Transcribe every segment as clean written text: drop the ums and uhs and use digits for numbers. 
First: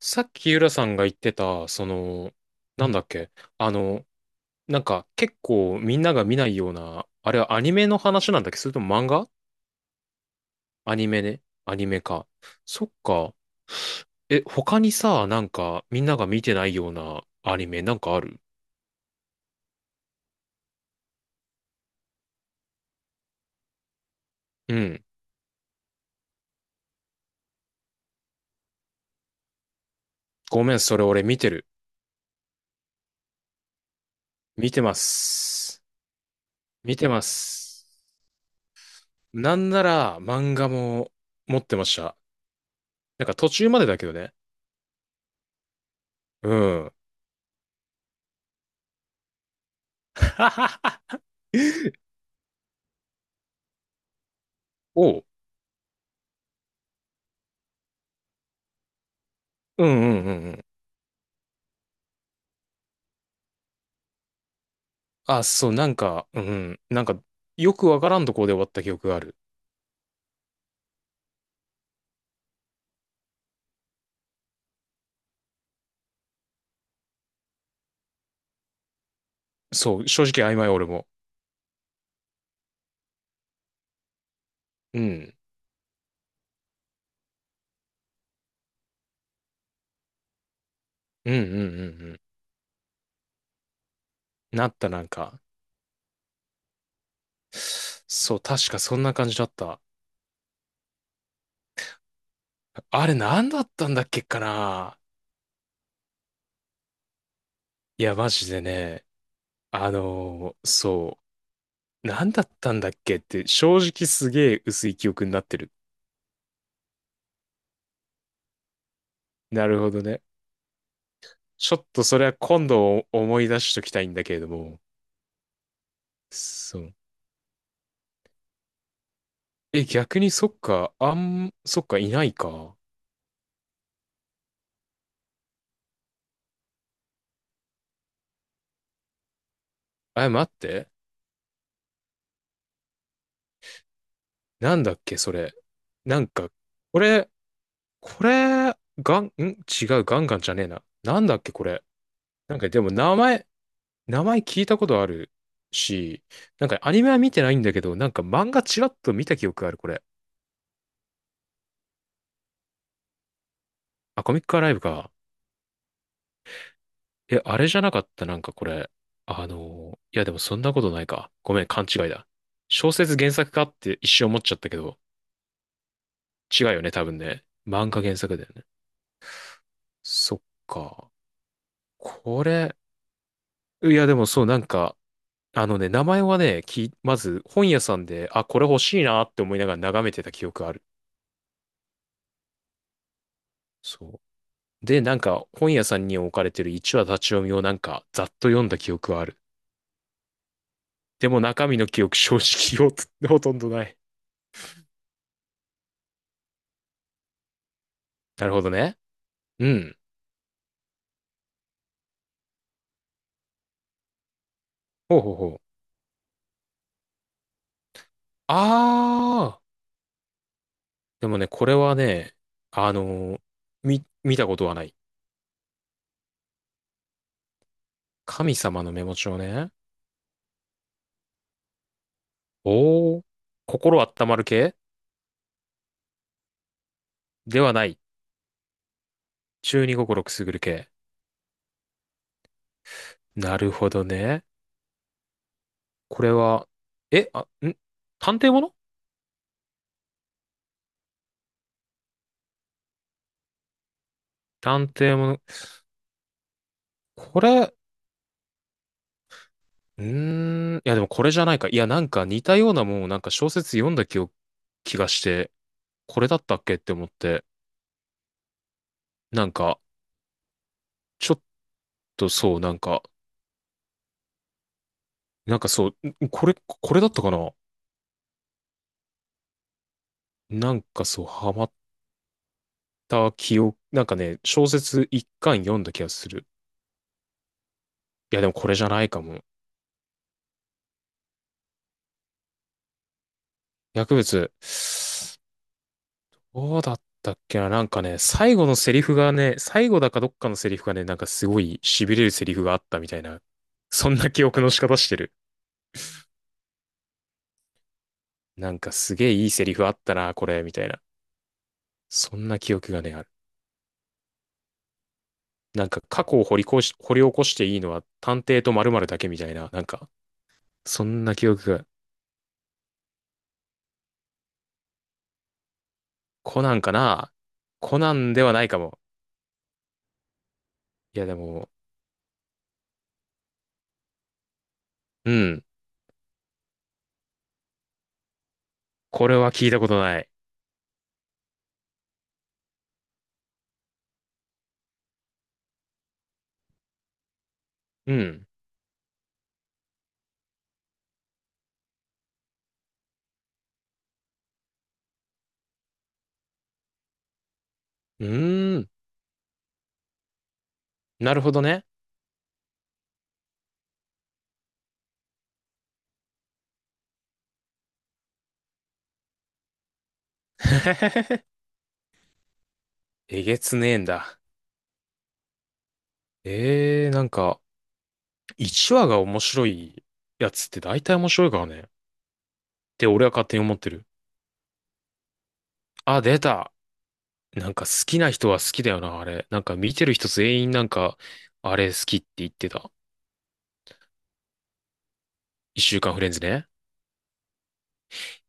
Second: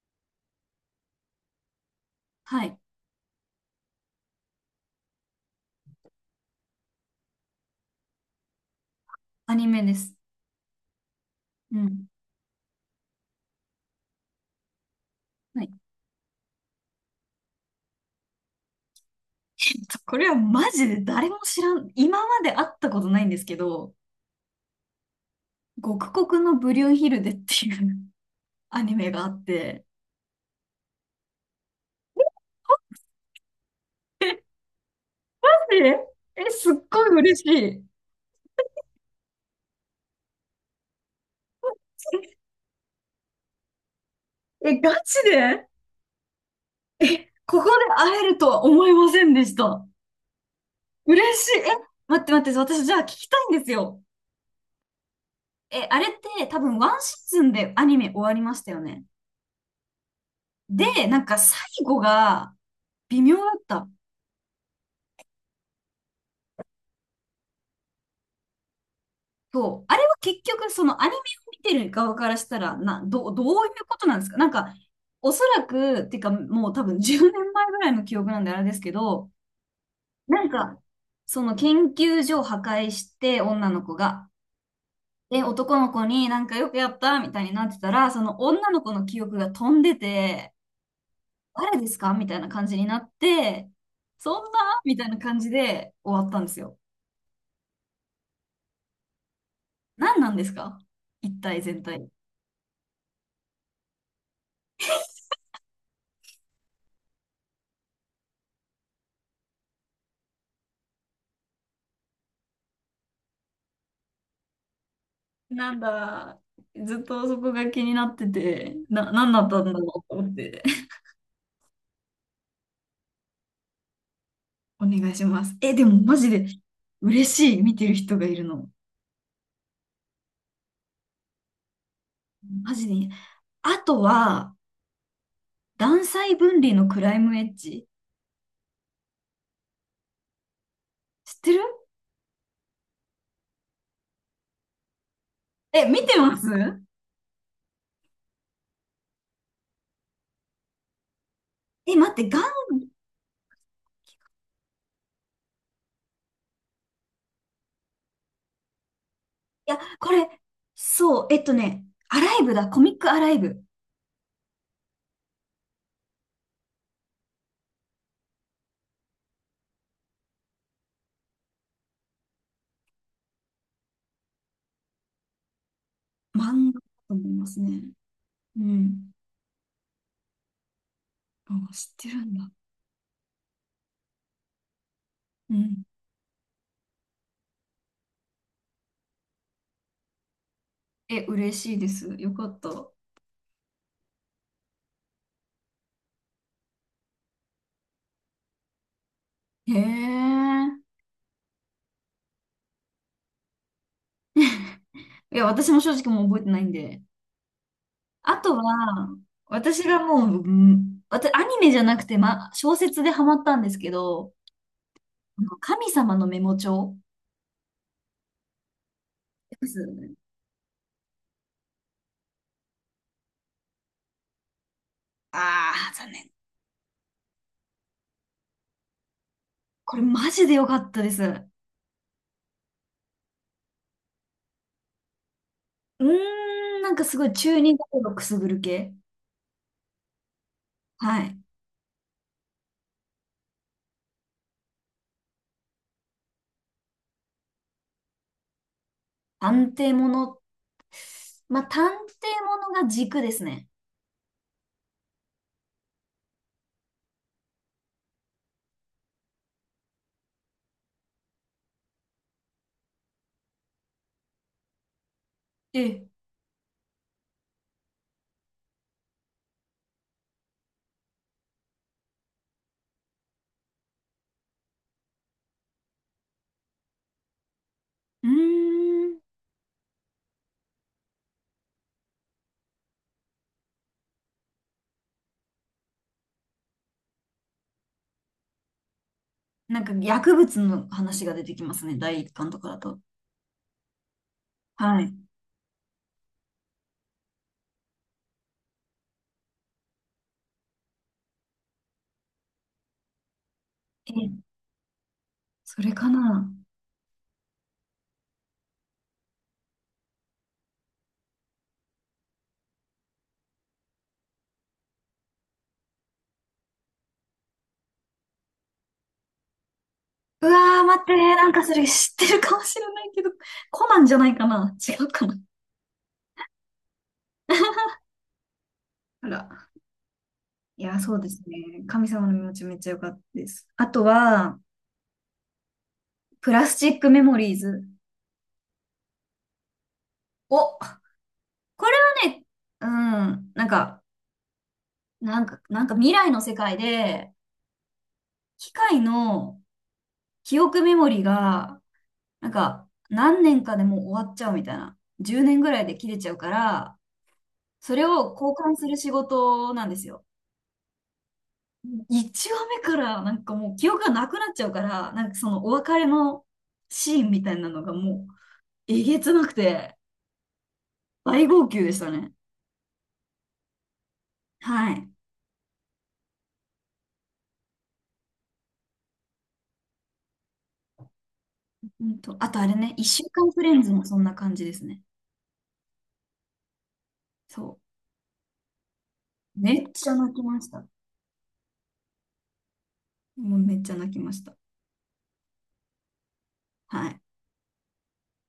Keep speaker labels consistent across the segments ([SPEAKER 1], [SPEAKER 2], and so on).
[SPEAKER 1] さっき浦さんが言ってた、
[SPEAKER 2] はい。
[SPEAKER 1] なんだっけ、あの、なんか結構みんなが見ないような、あれはアニメの話なんだっけ、それとも漫画？
[SPEAKER 2] アニメです。
[SPEAKER 1] アニメね。ア
[SPEAKER 2] う
[SPEAKER 1] ニメ
[SPEAKER 2] ん。
[SPEAKER 1] か。そっか。え、他にさ、なん
[SPEAKER 2] はい。
[SPEAKER 1] かみんなが見てないようなアニメなんかある？
[SPEAKER 2] これはマジで誰も知らん、今まで会ったことないんですけど、
[SPEAKER 1] うん。
[SPEAKER 2] 極国のブリュンヒルデっていう アニメがあって。
[SPEAKER 1] ごめん、それ俺見てる。見てます。
[SPEAKER 2] え、え、すっ
[SPEAKER 1] 見
[SPEAKER 2] ご
[SPEAKER 1] て
[SPEAKER 2] い
[SPEAKER 1] ま
[SPEAKER 2] 嬉しい。
[SPEAKER 1] す。なんなら漫画も持ってました。なんか途中までだけどね。
[SPEAKER 2] え、ガチで
[SPEAKER 1] うん。
[SPEAKER 2] え、ここで会えるとは思いませんでした。嬉しい。え、待って待って、私じゃあ聞きたいんですよ。
[SPEAKER 1] おう。
[SPEAKER 2] え、あれって多分ワンシーズンでアニメ終わりましたよね。
[SPEAKER 1] うんうんうんうん。
[SPEAKER 2] で、なんか最後が微妙だった。
[SPEAKER 1] あ、そう、なんか、うんうん。なんか、よくわからんとこで終わった記憶がある。
[SPEAKER 2] そう。あれは結局、そのアニメを見てる側からしたら、どういうことなんですか？なんか、おそらく、っていうか、もう多分10年前ぐらいの記憶なんであれですけど、
[SPEAKER 1] そう、正直
[SPEAKER 2] なん
[SPEAKER 1] 曖昧
[SPEAKER 2] か、
[SPEAKER 1] 俺も。
[SPEAKER 2] その研究所を破壊して、女の子が。
[SPEAKER 1] うん。
[SPEAKER 2] で、男の子になんかよくやったみたいになってたら、その女の子の記憶が飛んでて、
[SPEAKER 1] うんうんう
[SPEAKER 2] 誰です
[SPEAKER 1] んう
[SPEAKER 2] か
[SPEAKER 1] ん。
[SPEAKER 2] みたいな感じになって、そん
[SPEAKER 1] なっ
[SPEAKER 2] な
[SPEAKER 1] た、
[SPEAKER 2] み
[SPEAKER 1] な
[SPEAKER 2] た
[SPEAKER 1] ん
[SPEAKER 2] いな感
[SPEAKER 1] か。
[SPEAKER 2] じで終わったんですよ。
[SPEAKER 1] そう、確かそんな感じだった。
[SPEAKER 2] 何なんですか、一体全体。
[SPEAKER 1] あれ何だったんだっけかな。いや、マジでね。そう。何だったんだっけって、正直すげえ薄い記憶になって
[SPEAKER 2] な
[SPEAKER 1] る。
[SPEAKER 2] んだ、ずっとそこが気になってて、何だった
[SPEAKER 1] な
[SPEAKER 2] んだろ
[SPEAKER 1] る
[SPEAKER 2] う
[SPEAKER 1] ほど
[SPEAKER 2] と
[SPEAKER 1] ね。
[SPEAKER 2] 思って、
[SPEAKER 1] ちょっとそれは今度思い出しときたいんだけれども。
[SPEAKER 2] お願いします。え、でもマジで
[SPEAKER 1] そう。
[SPEAKER 2] 嬉しい、見てる人がいるの。
[SPEAKER 1] え、逆にそっか、あん、そっか、いない
[SPEAKER 2] マ
[SPEAKER 1] か。
[SPEAKER 2] ジでいい。あとは、断裁分離のクライムエッジ。
[SPEAKER 1] え、待って。
[SPEAKER 2] 知ってる？
[SPEAKER 1] なんだっけ、それ。
[SPEAKER 2] え、見て
[SPEAKER 1] なん
[SPEAKER 2] ます？
[SPEAKER 1] か、これ、これ、ガン、ん違う、ガンガンじゃねえな。なんだっけ、これ。
[SPEAKER 2] え、待って、
[SPEAKER 1] なん
[SPEAKER 2] い
[SPEAKER 1] か、でも、名前聞いたことあるし、なんか、アニメは見てないんだけど、なんか、漫画ちらっと見た記憶がある、
[SPEAKER 2] や、
[SPEAKER 1] これ。
[SPEAKER 2] これ、そう、アライブだ、コミックアライブ。
[SPEAKER 1] あ、コミックアライブか。え、あれじゃなかった、なんか、これ。いや、でも、そんなことないか。ごめん、勘違いだ。小説原作かって一瞬思っちゃったけど、違う
[SPEAKER 2] 漫画
[SPEAKER 1] よ
[SPEAKER 2] だ
[SPEAKER 1] ね、多
[SPEAKER 2] と
[SPEAKER 1] 分
[SPEAKER 2] 思い
[SPEAKER 1] ね。
[SPEAKER 2] ますね。
[SPEAKER 1] 漫画原作だよ
[SPEAKER 2] う
[SPEAKER 1] ね。
[SPEAKER 2] ん。
[SPEAKER 1] そっか。
[SPEAKER 2] あ、知ってるん
[SPEAKER 1] こ
[SPEAKER 2] だ。
[SPEAKER 1] れ、いやでもそう、なんか、
[SPEAKER 2] う
[SPEAKER 1] あの
[SPEAKER 2] ん。
[SPEAKER 1] ね、名前はね、まず本屋さんで、あ、これ欲しいなって思いながら眺めてた記憶ある。
[SPEAKER 2] え、嬉しいです。よかった。
[SPEAKER 1] そう。で、なんか本屋さんに置かれてる一話立ち読みをなんかざっと読んだ記憶はある。
[SPEAKER 2] へえ。
[SPEAKER 1] でも中身の記憶正直よ、ほとんどない。
[SPEAKER 2] いや、私も正直もう覚えてないんで。あ
[SPEAKER 1] なる
[SPEAKER 2] と
[SPEAKER 1] ほどね。
[SPEAKER 2] は、
[SPEAKER 1] う
[SPEAKER 2] 私
[SPEAKER 1] ん。
[SPEAKER 2] がもう、うん、私、アニメじゃなくて、ま、小説でハマったんですけど、
[SPEAKER 1] ほうほう
[SPEAKER 2] あ
[SPEAKER 1] ほ
[SPEAKER 2] の
[SPEAKER 1] う。
[SPEAKER 2] 神様のメモ帳
[SPEAKER 1] あ
[SPEAKER 2] で
[SPEAKER 1] ー。
[SPEAKER 2] すよね？
[SPEAKER 1] でもね、これはね、あのーみ、見たことはない。
[SPEAKER 2] ああー、残念。
[SPEAKER 1] 神様のメモ帳ね。
[SPEAKER 2] これマジで良かったです。う
[SPEAKER 1] おー、心温まる系
[SPEAKER 2] ーん、なんかすごい中
[SPEAKER 1] では
[SPEAKER 2] 二
[SPEAKER 1] ない。
[SPEAKER 2] 心くすぐる系。
[SPEAKER 1] 中二心くすぐる系。
[SPEAKER 2] はい。
[SPEAKER 1] なるほどね。これは、え、あ、ん、探偵もの。
[SPEAKER 2] 探偵もの。まあ、探偵ものが軸ですね。
[SPEAKER 1] 探偵もの。これ、うーん、いやでもこれじゃないか。いやなんか似たようなもんをなんか小説読んだ記憶、気がして、
[SPEAKER 2] ええ。
[SPEAKER 1] これだったっけって思って、なんか、ちょっとそう、なんか、なんかそう、ん、これ、これだったかな。
[SPEAKER 2] うーん。
[SPEAKER 1] なんかそう、ハマった記憶、なんかね、小説一巻読んだ気がする。いやでもこれじゃないかも。
[SPEAKER 2] なんか薬物の話が出てきますね。第一巻とかだと。
[SPEAKER 1] 薬物。
[SPEAKER 2] はい。
[SPEAKER 1] どうだったっけな。なんかね、最後のセリフがね、最後だかどっかのセリフがね、なんかすごい痺れるセリフがあったみたいな。そ
[SPEAKER 2] え
[SPEAKER 1] ん
[SPEAKER 2] え、
[SPEAKER 1] な記憶の仕方してる。
[SPEAKER 2] それかな。
[SPEAKER 1] なんかすげえいいセリフあったな、これ、みたいな。そんな記憶がね、ある。なんか過去を掘り起こしていいのは探偵と〇〇だけみたいな。なんか、
[SPEAKER 2] うわー、待
[SPEAKER 1] そ
[SPEAKER 2] って、
[SPEAKER 1] んな記
[SPEAKER 2] なんか
[SPEAKER 1] 憶
[SPEAKER 2] そ
[SPEAKER 1] が。
[SPEAKER 2] れ知ってるかもしれないけど、コナンじゃないかな？違うかな？
[SPEAKER 1] コナンかな。コナンではないかも。
[SPEAKER 2] あら。いや、そ
[SPEAKER 1] い
[SPEAKER 2] う
[SPEAKER 1] や
[SPEAKER 2] で
[SPEAKER 1] で
[SPEAKER 2] すね。
[SPEAKER 1] も、
[SPEAKER 2] 神様の身持ちめっちゃ良かったです。あとは、
[SPEAKER 1] うん。
[SPEAKER 2] プラスチックメモリーズ。
[SPEAKER 1] これは聞いたことない。
[SPEAKER 2] お、これはね、うん、なんか未来の世界で、
[SPEAKER 1] うん。
[SPEAKER 2] 機械の記憶メモリーが、なんか、何年かでもう終わっちゃうみたいな。10年ぐらいで切れちゃうから、それ
[SPEAKER 1] う
[SPEAKER 2] を交換
[SPEAKER 1] ー
[SPEAKER 2] す
[SPEAKER 1] ん。
[SPEAKER 2] る仕事なんですよ。
[SPEAKER 1] なるほどね。
[SPEAKER 2] 1話目からなんかもう記憶がなくなっちゃうから、なんかそのお別れのシーンみたいなのがもうえげつなくて大 号泣でしたね。
[SPEAKER 1] えげつねえんだ。
[SPEAKER 2] はい。
[SPEAKER 1] ええー、なんか、1話が面白いやつって大体面白いからね。っ
[SPEAKER 2] あとあれね、
[SPEAKER 1] て
[SPEAKER 2] 1
[SPEAKER 1] 俺
[SPEAKER 2] 週
[SPEAKER 1] は勝
[SPEAKER 2] 間
[SPEAKER 1] 手
[SPEAKER 2] フ
[SPEAKER 1] に
[SPEAKER 2] レ
[SPEAKER 1] 思っ
[SPEAKER 2] ン
[SPEAKER 1] て
[SPEAKER 2] ズも
[SPEAKER 1] る。
[SPEAKER 2] そんな感じですね。
[SPEAKER 1] あ、出た。なん
[SPEAKER 2] そ
[SPEAKER 1] か好きな人は好きだよな、あれ。な
[SPEAKER 2] う。
[SPEAKER 1] んか
[SPEAKER 2] めっ
[SPEAKER 1] 見て
[SPEAKER 2] ち
[SPEAKER 1] る
[SPEAKER 2] ゃ
[SPEAKER 1] 人
[SPEAKER 2] 泣きま
[SPEAKER 1] 全
[SPEAKER 2] し
[SPEAKER 1] 員な
[SPEAKER 2] た。
[SPEAKER 1] んか、あれ好きって言ってた。
[SPEAKER 2] もうめっちゃ泣きました。
[SPEAKER 1] 一週間フレンズね。
[SPEAKER 2] はい。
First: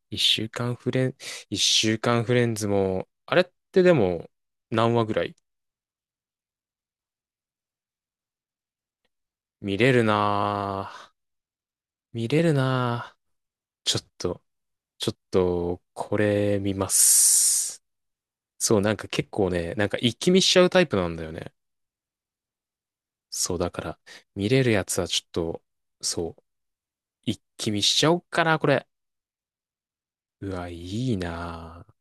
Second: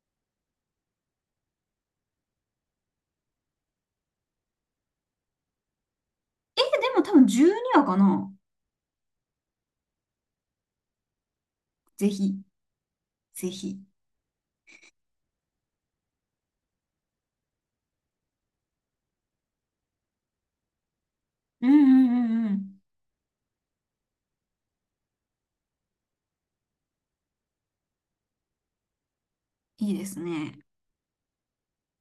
[SPEAKER 1] 一週間フレン、一週間フレンズも、あれってでも、何話ぐらい
[SPEAKER 2] え、でも多分12話かな？
[SPEAKER 1] 見れるなぁ。
[SPEAKER 2] ぜ
[SPEAKER 1] 見
[SPEAKER 2] ひ、
[SPEAKER 1] れるな
[SPEAKER 2] ぜひ。
[SPEAKER 1] ぁ。ちょっと、ちょっと、これ見ます。そう、なんか結構ね、なんか一気見しちゃうタイプなんだよね。
[SPEAKER 2] うんうんうんうん。
[SPEAKER 1] そう、だから、見れるやつはちょっと、そう、一気見しちゃおっかな、これ。
[SPEAKER 2] いいです
[SPEAKER 1] う
[SPEAKER 2] ね。
[SPEAKER 1] わ、いいなぁ。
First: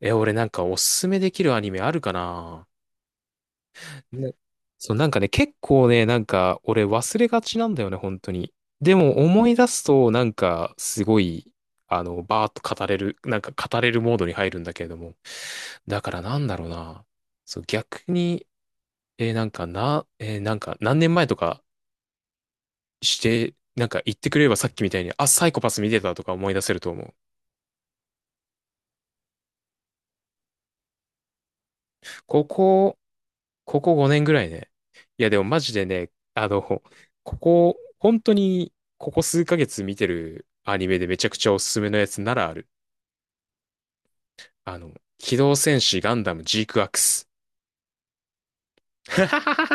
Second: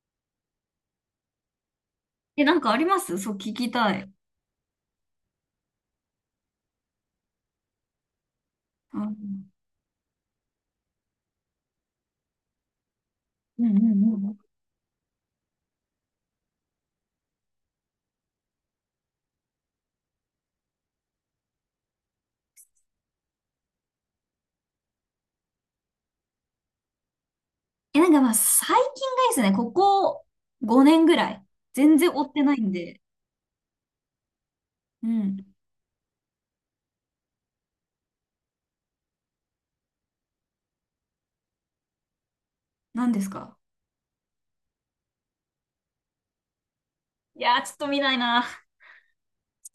[SPEAKER 1] え、俺なんかおすすめできるアニメあるか
[SPEAKER 2] え、なん
[SPEAKER 1] な
[SPEAKER 2] かあります？そう、聞きたい。
[SPEAKER 1] ぁね。そう、なんかね、結構ね、なんか俺忘れがちなんだよね、本当に。で
[SPEAKER 2] あ、う
[SPEAKER 1] も思
[SPEAKER 2] ん
[SPEAKER 1] い出すと、なんかすごい、バーッと語れる、なんか
[SPEAKER 2] うん
[SPEAKER 1] 語れ
[SPEAKER 2] う
[SPEAKER 1] るモードに
[SPEAKER 2] ん。
[SPEAKER 1] 入るんだけれども。だからなんだろうな。そう、逆に、なんかな、なんか何年前とかして、なんか言ってくれればさっきみたいに、あ、サイコパス見てたとか思い出せると思う。
[SPEAKER 2] え、なんかまあ最近がいいですね。ここ5年ぐらい。全然追って
[SPEAKER 1] こ
[SPEAKER 2] ないん
[SPEAKER 1] こ、
[SPEAKER 2] で。
[SPEAKER 1] ここ5年ぐらいね。
[SPEAKER 2] う
[SPEAKER 1] いやで
[SPEAKER 2] ん。
[SPEAKER 1] もマジでね、ここ、本当に、ここ数ヶ月見てるアニメでめちゃくちゃおすすめのやつならある。
[SPEAKER 2] 何ですか？
[SPEAKER 1] あの、機動戦士ガンダムジークアクス。
[SPEAKER 2] いやー、ちょっと見ないな。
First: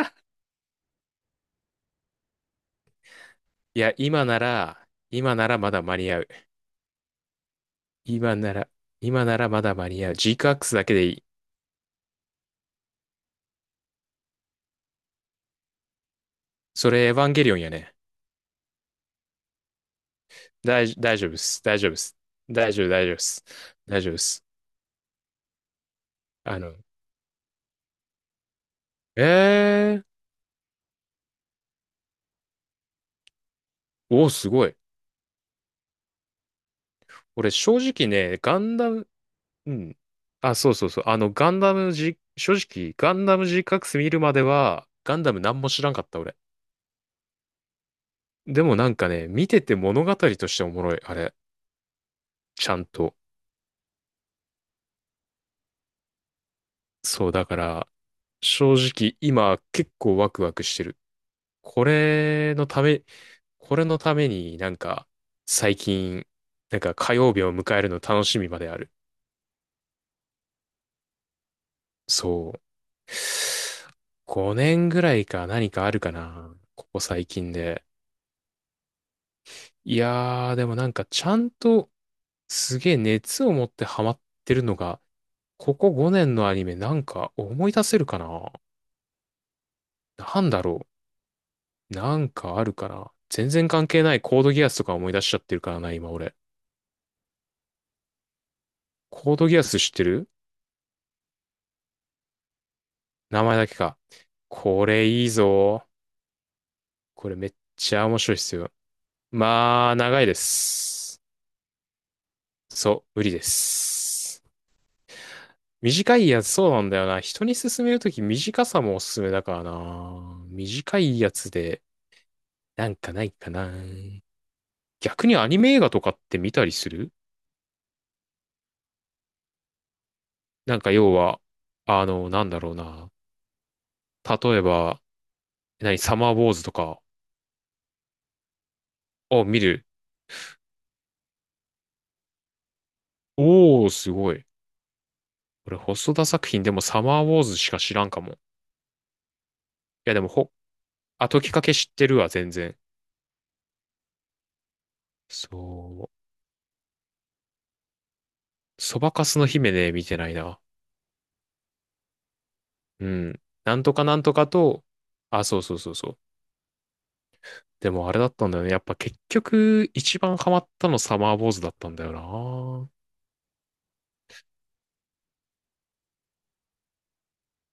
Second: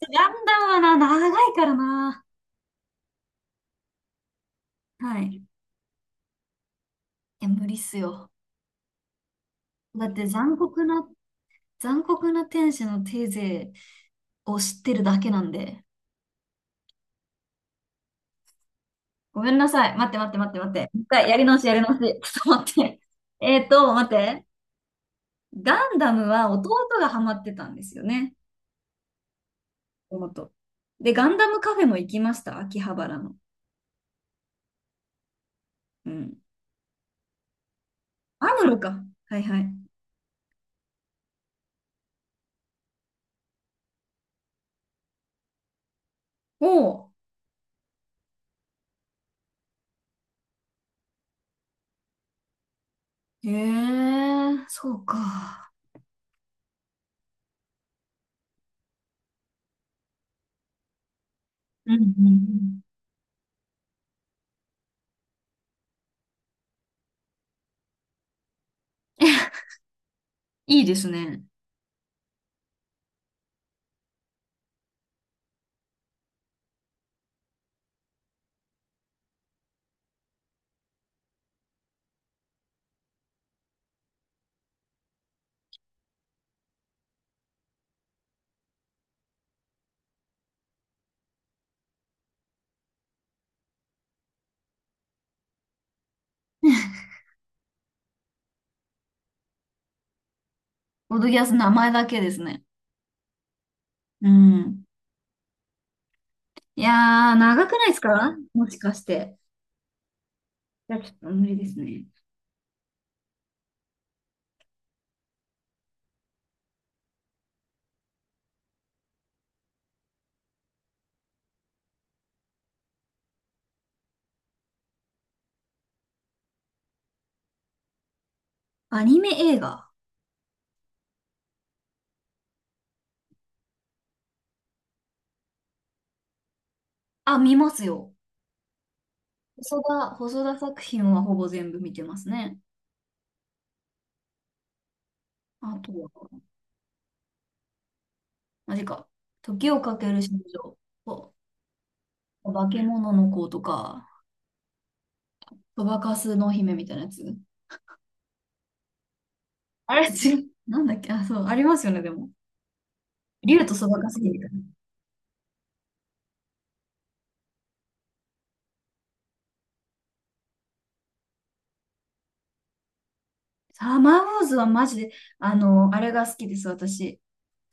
[SPEAKER 2] ちょっと ガンダムはな、長いからな。
[SPEAKER 1] いや、今なら、
[SPEAKER 2] はい。
[SPEAKER 1] 今
[SPEAKER 2] い
[SPEAKER 1] ならまだ間に合う。
[SPEAKER 2] や、無理っすよ。
[SPEAKER 1] 今なら、今ならまだ間に
[SPEAKER 2] だ
[SPEAKER 1] 合
[SPEAKER 2] っ
[SPEAKER 1] う。
[SPEAKER 2] て
[SPEAKER 1] ジーク
[SPEAKER 2] 残
[SPEAKER 1] アクス
[SPEAKER 2] 酷
[SPEAKER 1] だけで
[SPEAKER 2] な、
[SPEAKER 1] いい。
[SPEAKER 2] 残酷な天使のテーゼを知ってるだけなんで。
[SPEAKER 1] それエヴァンゲリオンやね。
[SPEAKER 2] ごめんなさい。待って待って待って待って。もう一
[SPEAKER 1] 大丈
[SPEAKER 2] 回
[SPEAKER 1] 夫
[SPEAKER 2] や
[SPEAKER 1] で
[SPEAKER 2] り直
[SPEAKER 1] す。
[SPEAKER 2] しや
[SPEAKER 1] 大
[SPEAKER 2] り
[SPEAKER 1] 丈夫
[SPEAKER 2] 直
[SPEAKER 1] で
[SPEAKER 2] し。
[SPEAKER 1] す。
[SPEAKER 2] ちょっと待
[SPEAKER 1] 大
[SPEAKER 2] っ
[SPEAKER 1] 丈夫、
[SPEAKER 2] て。
[SPEAKER 1] 大丈夫です。大
[SPEAKER 2] 待っ
[SPEAKER 1] 丈夫で
[SPEAKER 2] て。
[SPEAKER 1] す。
[SPEAKER 2] ガンダムは
[SPEAKER 1] あの、
[SPEAKER 2] 弟がハマってたんですよね。
[SPEAKER 1] えー、
[SPEAKER 2] 妹。で、ガンダムカフェも行きました。秋葉原の。
[SPEAKER 1] おー、すごい。
[SPEAKER 2] うん。
[SPEAKER 1] 俺、正直ね、
[SPEAKER 2] あ
[SPEAKER 1] ガ
[SPEAKER 2] る
[SPEAKER 1] ン
[SPEAKER 2] の
[SPEAKER 1] ダ
[SPEAKER 2] か。
[SPEAKER 1] ム、
[SPEAKER 2] はいは
[SPEAKER 1] う
[SPEAKER 2] い。
[SPEAKER 1] ん。あ、そうそうそう。あの、ガンダムじ、正直、ガンダム g c クス見るまでは、ガンダム何も知らんかった、俺。
[SPEAKER 2] おう。
[SPEAKER 1] でもなんかね、見てて物語としておもろい、あれ。ちゃんと。
[SPEAKER 2] へえ、そうか。
[SPEAKER 1] そう、だから、正直、今、結構ワクワクしてる。こ
[SPEAKER 2] うんうんう
[SPEAKER 1] れの
[SPEAKER 2] ん。
[SPEAKER 1] ため、これのためになんか、最近、なんか火曜日を迎えるの楽しみまである。
[SPEAKER 2] いいですね。
[SPEAKER 1] そう。5年ぐらいか何かあるかな。ここ最近で。いやー、でもなんかちゃんとすげえ熱を持ってハマってるのが、ここ5年のアニメなんか思い出せるかな。なんだろう。なんかあるかな。全然関係ないコードギアスとか思い出しちゃってるからな、今俺。コードギアス知ってる？
[SPEAKER 2] ボドギアス名前だけですね。
[SPEAKER 1] 名前だけか。
[SPEAKER 2] うん。
[SPEAKER 1] これいいぞ。
[SPEAKER 2] い
[SPEAKER 1] こ
[SPEAKER 2] や
[SPEAKER 1] れ
[SPEAKER 2] ー、
[SPEAKER 1] めっ
[SPEAKER 2] 長くないで
[SPEAKER 1] ち
[SPEAKER 2] す
[SPEAKER 1] ゃ面
[SPEAKER 2] か
[SPEAKER 1] 白いっす
[SPEAKER 2] も
[SPEAKER 1] よ。
[SPEAKER 2] しかして？
[SPEAKER 1] まあ、長いで
[SPEAKER 2] いや、ちょっ
[SPEAKER 1] す。
[SPEAKER 2] と無理ですね。
[SPEAKER 1] そう、無理です。短いやつ、そうなんだよな。人に勧めるとき短さもおすすめだからな。短いやつで、なんかないかな。逆にアニメ映画とかって見たりする？
[SPEAKER 2] アニメ映画。
[SPEAKER 1] なんか要は、なんだろうな。例えば、何、サマーウォーズとか
[SPEAKER 2] あ、見ますよ。
[SPEAKER 1] を見
[SPEAKER 2] 細
[SPEAKER 1] る。
[SPEAKER 2] 田、細田作品はほぼ全部見てますね。
[SPEAKER 1] おー、すごい。俺、
[SPEAKER 2] あとは、
[SPEAKER 1] 細田作品でもサマーウォーズしか知らんかも。い
[SPEAKER 2] マジか。時をかけ
[SPEAKER 1] や、で
[SPEAKER 2] る
[SPEAKER 1] も、
[SPEAKER 2] 少女
[SPEAKER 1] あ、
[SPEAKER 2] と、
[SPEAKER 1] 時かけ知ってるわ、全
[SPEAKER 2] 化
[SPEAKER 1] 然。
[SPEAKER 2] け物の子とか、そば
[SPEAKER 1] そ
[SPEAKER 2] か
[SPEAKER 1] う。
[SPEAKER 2] すの姫みたいなやつ。
[SPEAKER 1] そばかすの姫ね、
[SPEAKER 2] あ
[SPEAKER 1] 見
[SPEAKER 2] れ、
[SPEAKER 1] てないな。
[SPEAKER 2] なんだっけ、あ、そう、ありますよね、でも。
[SPEAKER 1] うん。
[SPEAKER 2] 竜と
[SPEAKER 1] なん
[SPEAKER 2] そ
[SPEAKER 1] と
[SPEAKER 2] ばが
[SPEAKER 1] か
[SPEAKER 2] 好
[SPEAKER 1] なん
[SPEAKER 2] き
[SPEAKER 1] と
[SPEAKER 2] みた
[SPEAKER 1] か
[SPEAKER 2] いな。
[SPEAKER 1] と、あ、そうそうそうそう。でもあれだったんだよね。やっぱ結局、一番ハマったのサマーボーズだったんだよな。
[SPEAKER 2] サーマーウォーズはマジで、あの、あれが好きです、私。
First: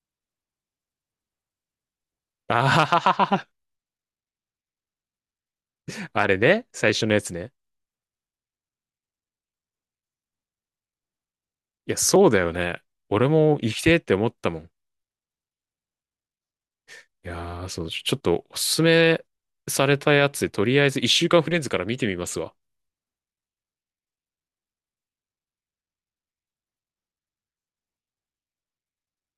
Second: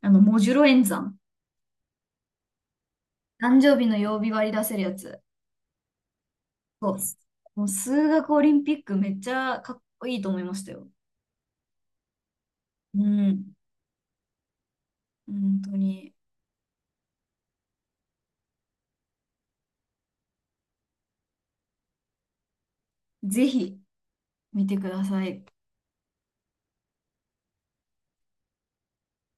[SPEAKER 2] あの、モジュロ演算。
[SPEAKER 1] あはははは。
[SPEAKER 2] 誕生日の曜日割り出せるやつ。
[SPEAKER 1] あれね、
[SPEAKER 2] そ
[SPEAKER 1] 最
[SPEAKER 2] う。
[SPEAKER 1] 初のやつね。
[SPEAKER 2] もう数学オリンピックめっちゃかっこいいと思いましたよ。
[SPEAKER 1] いや、そうだよね。
[SPEAKER 2] う
[SPEAKER 1] 俺
[SPEAKER 2] ん。
[SPEAKER 1] も生きてえって思ったもん。
[SPEAKER 2] 本当に。
[SPEAKER 1] いやー、そう、ちょっとおすすめされたやつ、とりあえず一週間フレンズから見てみますわ。
[SPEAKER 2] ぜひ見てください。